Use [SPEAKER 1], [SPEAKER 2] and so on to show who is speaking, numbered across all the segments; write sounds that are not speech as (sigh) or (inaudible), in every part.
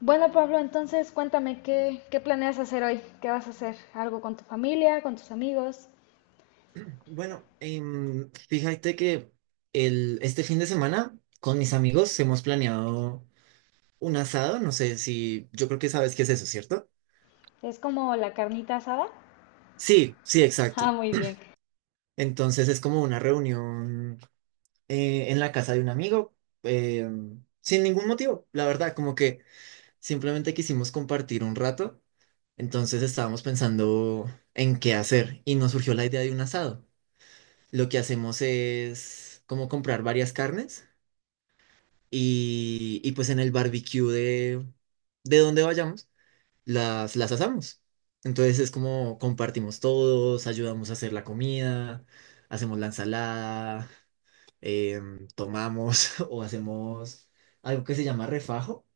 [SPEAKER 1] Bueno, Pablo, entonces cuéntame qué planeas hacer hoy, qué vas a hacer, algo con tu familia, con tus amigos,
[SPEAKER 2] Bueno, fíjate que este fin de semana con mis amigos hemos planeado un asado. No sé si, yo creo que sabes qué es eso, ¿cierto?
[SPEAKER 1] es como la carnita asada. (laughs)
[SPEAKER 2] Sí, sí,
[SPEAKER 1] Ah,
[SPEAKER 2] exacto.
[SPEAKER 1] muy bien.
[SPEAKER 2] Entonces es como una reunión en la casa de un amigo, sin ningún motivo, la verdad, como que simplemente quisimos compartir un rato. Entonces estábamos pensando en qué hacer y nos surgió la idea de un asado. Lo que hacemos es como comprar varias carnes, y pues en el barbecue de donde vayamos, las asamos. Entonces es como compartimos todos, ayudamos a hacer la comida, hacemos la ensalada, tomamos (laughs) o hacemos algo que se llama refajo,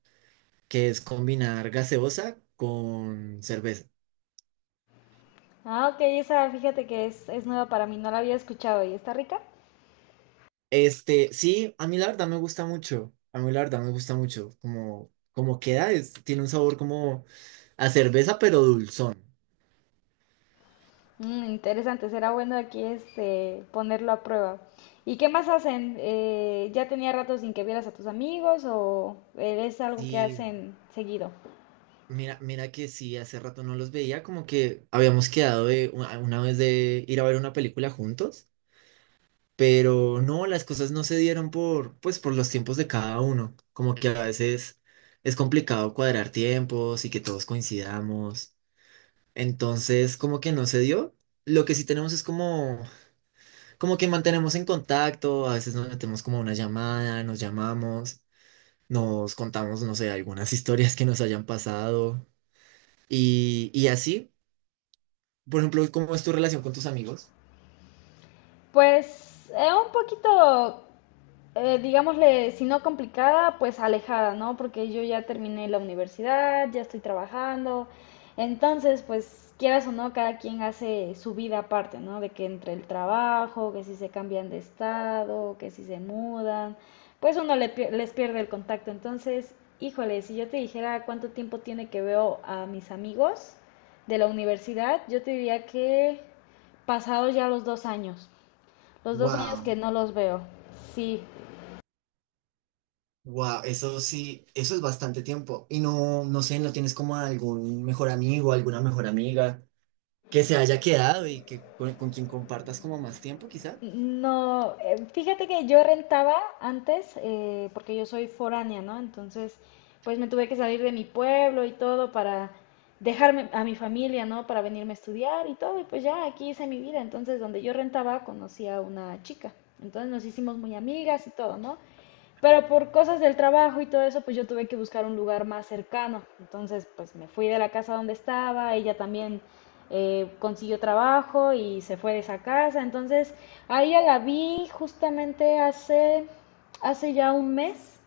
[SPEAKER 2] que es combinar gaseosa con cerveza.
[SPEAKER 1] Ah, ok, esa fíjate que es nueva para mí, no la había escuchado y está rica.
[SPEAKER 2] Este, sí, a mí la verdad me gusta mucho, a mí la verdad me gusta mucho, como, como queda, es, tiene un sabor como a cerveza pero dulzón.
[SPEAKER 1] Mm, interesante, será bueno aquí este ponerlo a prueba. ¿Y qué más hacen? ¿Ya tenía rato sin que vieras a tus amigos o es algo que
[SPEAKER 2] Sí,
[SPEAKER 1] hacen seguido?
[SPEAKER 2] mira, mira que sí, hace rato no los veía, como que habíamos quedado de una vez de ir a ver una película juntos, pero no, las cosas no se dieron por, pues, por los tiempos de cada uno, como que a veces es complicado cuadrar tiempos y que todos coincidamos. Entonces como que no se dio, lo que sí tenemos es como, como que mantenemos en contacto, a veces nos metemos como una llamada, nos llamamos, nos contamos, no sé, algunas (laughs) historias que nos hayan pasado. Y así, por ejemplo, ¿cómo es tu relación con tus amigos?
[SPEAKER 1] Pues un poquito, digámosle, si no complicada, pues alejada, ¿no? Porque yo ya terminé la universidad, ya estoy trabajando, entonces, pues quieras o no, cada quien hace su vida aparte, ¿no? De que entre el trabajo, que si se cambian de estado, que si se mudan, pues uno les pierde el contacto. Entonces, híjole, si yo te dijera cuánto tiempo tiene que veo a mis amigos de la universidad, yo te diría que pasados ya los 2 años. Los dos años que
[SPEAKER 2] Wow,
[SPEAKER 1] no los veo. Sí.
[SPEAKER 2] wow, eso sí, eso es bastante tiempo. Y no, no sé, ¿no tienes como algún mejor amigo, alguna mejor amiga que se haya quedado y que con quien compartas como más tiempo, quizá?
[SPEAKER 1] No, fíjate que yo rentaba antes, porque yo soy foránea, ¿no? Entonces, pues me tuve que salir de mi pueblo y todo para dejarme a mi familia, ¿no? Para venirme a estudiar y todo, y pues ya aquí hice mi vida. Entonces, donde yo rentaba, conocí a una chica. Entonces nos hicimos muy amigas y todo, ¿no? Pero por cosas del trabajo y todo eso, pues yo tuve que buscar un lugar más cercano. Entonces, pues me fui de la casa donde estaba, ella también consiguió trabajo y se fue de esa casa. Entonces, a ella la vi justamente hace ya un mes,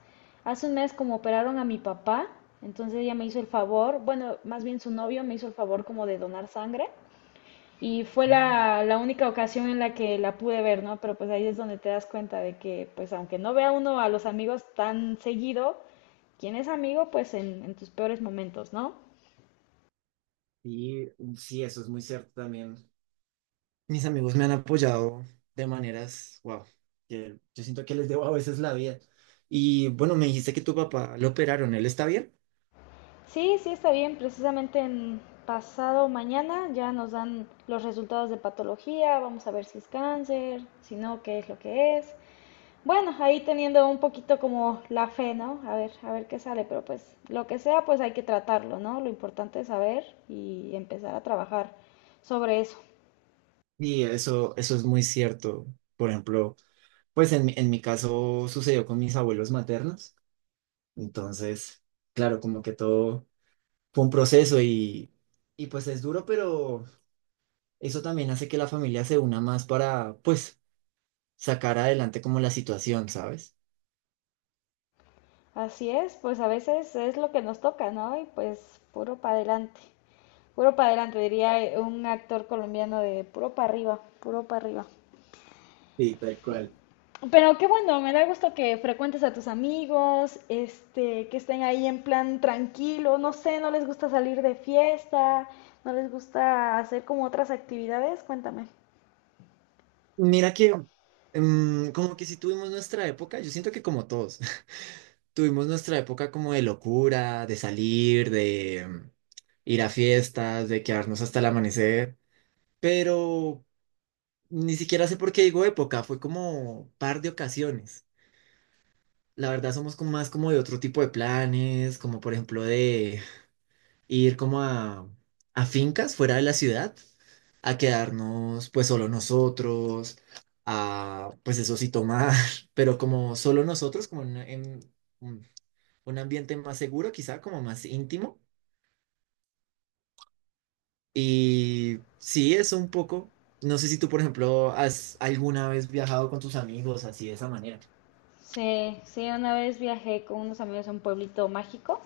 [SPEAKER 1] hace un mes como operaron a mi papá. Entonces ella me hizo el favor, bueno, más bien su novio me hizo el favor como de donar sangre. Y fue
[SPEAKER 2] Ah,
[SPEAKER 1] la única ocasión en la que la pude ver, ¿no? Pero pues ahí es donde te das cuenta de que, pues aunque no vea uno a los amigos tan seguido, quien es amigo, pues en tus peores momentos, ¿no?
[SPEAKER 2] sí, sí, eso es muy cierto también. Mis amigos me han, mm, apoyado de maneras, wow, que yo siento que les debo a veces la vida. Y bueno, me dijiste que tu papá lo operaron, ¿él está bien?
[SPEAKER 1] Sí, sí está bien, precisamente en pasado mañana ya nos dan los resultados de patología, vamos a ver si es cáncer, si no, qué es lo que es. Bueno, ahí teniendo un poquito como la fe, ¿no? A ver qué sale, pero pues lo que sea, pues hay que tratarlo, ¿no? Lo importante es saber y empezar a trabajar sobre eso.
[SPEAKER 2] Sí, eso es muy cierto. Por ejemplo, pues en, en mi caso sucedió con mis abuelos maternos, entonces, claro, como que todo fue un proceso y pues es duro, pero eso también hace que la familia se una más para, pues, sacar adelante como la situación, ¿sabes?
[SPEAKER 1] Así es, pues a veces es lo que nos toca, ¿no? Y pues puro para adelante, diría un actor colombiano de puro para arriba, puro para arriba.
[SPEAKER 2] Sí, tal cual.
[SPEAKER 1] Pero qué bueno, me da gusto que frecuentes a tus amigos, que estén ahí en plan tranquilo, no sé, no les gusta salir de fiesta, no les gusta hacer como otras actividades, cuéntame.
[SPEAKER 2] Mira que, mm, como que si tuvimos nuestra época, yo siento que como todos, (laughs) tuvimos nuestra época como de locura, de salir, de, mm, ir a fiestas, de quedarnos hasta el amanecer, pero ni siquiera sé por qué digo época, fue como par de ocasiones. La verdad somos como más como de otro tipo de planes, como por ejemplo de ir como a fincas fuera de la ciudad, a quedarnos pues solo nosotros, a pues eso sí tomar, (laughs) pero como solo nosotros, como en un un ambiente más seguro, quizá como más íntimo. Y sí, eso un poco. No sé si tú, por ejemplo, has alguna vez viajado con tus amigos así de esa manera.
[SPEAKER 1] Sí, sí, una vez viajé con unos amigos a un pueblito mágico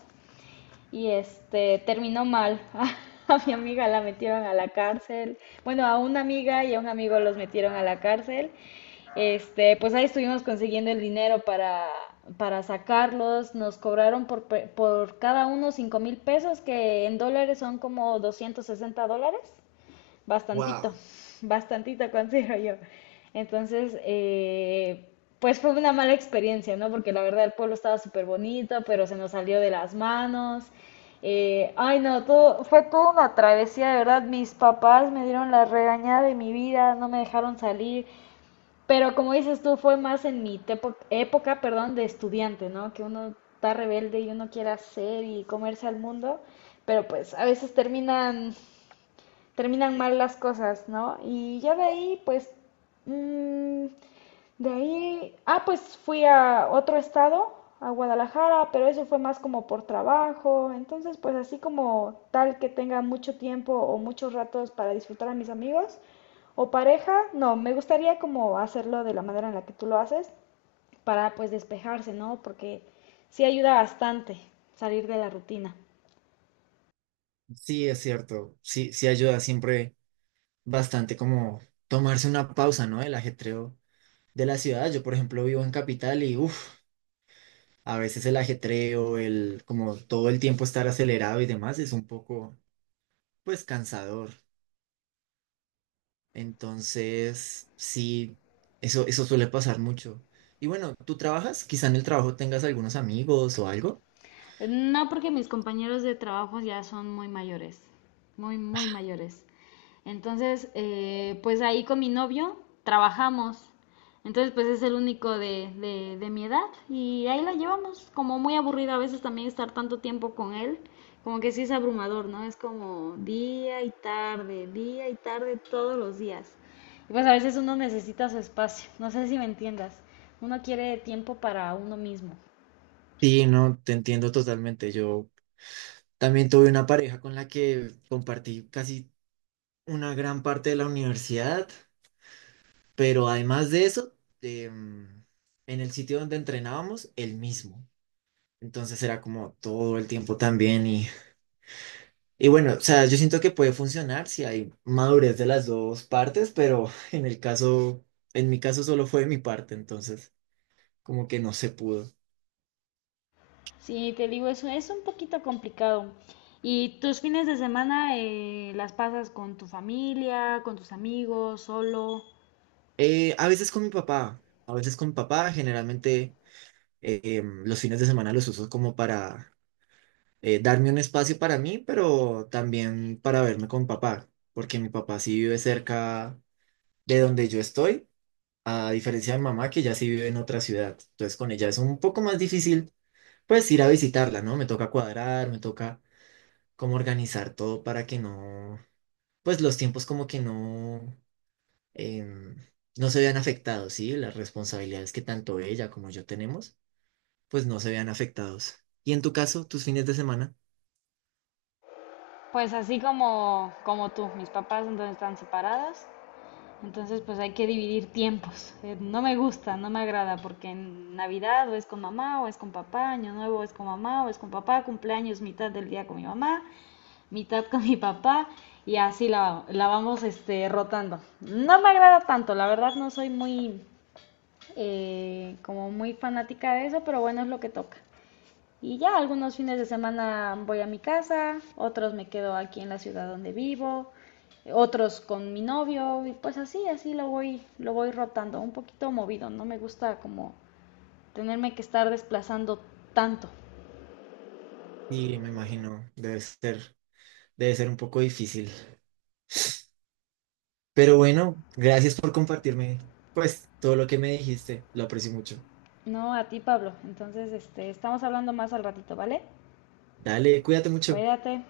[SPEAKER 1] y este terminó mal. (laughs) A mi amiga la metieron a la cárcel. Bueno, a una amiga y a un amigo los metieron a la cárcel. Pues ahí estuvimos consiguiendo el dinero para sacarlos. Nos cobraron por cada uno 5,000 pesos, que en dólares son como 260 dólares bastantito,
[SPEAKER 2] Wow.
[SPEAKER 1] bastantito considero yo. Entonces, pues fue una mala experiencia, ¿no? Porque la verdad el pueblo estaba súper bonito, pero se nos salió de las manos. Ay, no, todo, fue toda una travesía, de verdad. Mis papás me dieron la regañada de mi vida, no me dejaron salir. Pero como dices tú, fue más en mi época, perdón, de estudiante, ¿no? Que uno está rebelde y uno quiere hacer y comerse al mundo, pero pues a veces terminan, mal las cosas, ¿no? Y ya de ahí, pues, mm, de ahí, ah, pues fui a otro estado, a Guadalajara, pero eso fue más como por trabajo, entonces pues así como tal que tenga mucho tiempo o muchos ratos para disfrutar a mis amigos. O pareja, no, me gustaría como hacerlo de la manera en la que tú lo haces para pues despejarse, ¿no? Porque sí ayuda bastante salir de la rutina.
[SPEAKER 2] Sí, es cierto. Sí, sí ayuda siempre bastante como tomarse una pausa, ¿no? El ajetreo de la ciudad. Yo, por ejemplo, vivo en capital y uff, a veces el ajetreo, el como todo el tiempo estar acelerado y demás es un poco, pues, cansador. Entonces, sí, eso suele pasar mucho. Y bueno, ¿tú trabajas? Quizá en el trabajo tengas algunos amigos o algo.
[SPEAKER 1] No, porque mis compañeros de trabajo ya son muy mayores, muy, muy mayores. Entonces, pues ahí con mi novio trabajamos. Entonces, pues es el único de mi edad y ahí la llevamos. Como muy aburrido a veces también estar tanto tiempo con él, como que sí es abrumador, ¿no? Es como día y tarde todos los días. Y pues a veces uno necesita su espacio, no sé si me entiendas. Uno quiere tiempo para uno mismo.
[SPEAKER 2] Sí, no, te entiendo totalmente. Yo también tuve una pareja con la que compartí casi una gran parte de la universidad, pero además de eso, em, en el sitio donde entrenábamos, el mismo. Entonces era como todo el tiempo también y bueno, o sea, yo siento que puede funcionar si hay madurez de las dos partes, pero (laughs) en el caso, en mi caso solo fue de mi parte, entonces como que no se pudo.
[SPEAKER 1] Sí, te digo, eso es un poquito complicado. ¿Y tus fines de semana las pasas con tu familia, con tus amigos, solo?
[SPEAKER 2] A veces con mi papá, a veces con mi papá, generalmente los fines de semana los uso como para darme un espacio para mí, pero también para verme con papá, porque mi papá sí vive cerca de donde yo estoy, a diferencia de mi mamá que ya sí vive en otra ciudad. Entonces con ella es un poco más difícil pues ir a visitarla, ¿no? Me toca cuadrar, me toca como organizar todo para que no, pues los tiempos como que no, em, no se vean afectados, ¿sí? Las responsabilidades que tanto ella como yo tenemos, pues no se vean afectados. Y en tu caso, tus fines de semana,
[SPEAKER 1] Pues así como, como tú, mis papás entonces están separados, entonces pues hay que dividir tiempos. No me gusta, no me agrada, porque en Navidad o es con mamá o es con papá, Año Nuevo es con mamá o es con papá, cumpleaños mitad del día con mi mamá, mitad con (laughs) mi papá y así la vamos rotando. No me agrada tanto, la verdad no soy muy como muy fanática de eso, pero bueno, es lo que toca. Y ya algunos fines de semana voy a mi casa, otros me quedo aquí en la ciudad donde vivo, otros con mi novio y pues así lo voy rotando, un poquito movido, no me gusta como tenerme que estar desplazando tanto.
[SPEAKER 2] y me imagino, debe ser, debe ser un poco difícil. Pero bueno, gracias por compartirme, pues, todo lo que me dijiste. Lo aprecio mucho.
[SPEAKER 1] No, a ti Pablo. Entonces, estamos hablando más al ratito, ¿vale?
[SPEAKER 2] Dale, cuídate mucho.
[SPEAKER 1] Cuídate.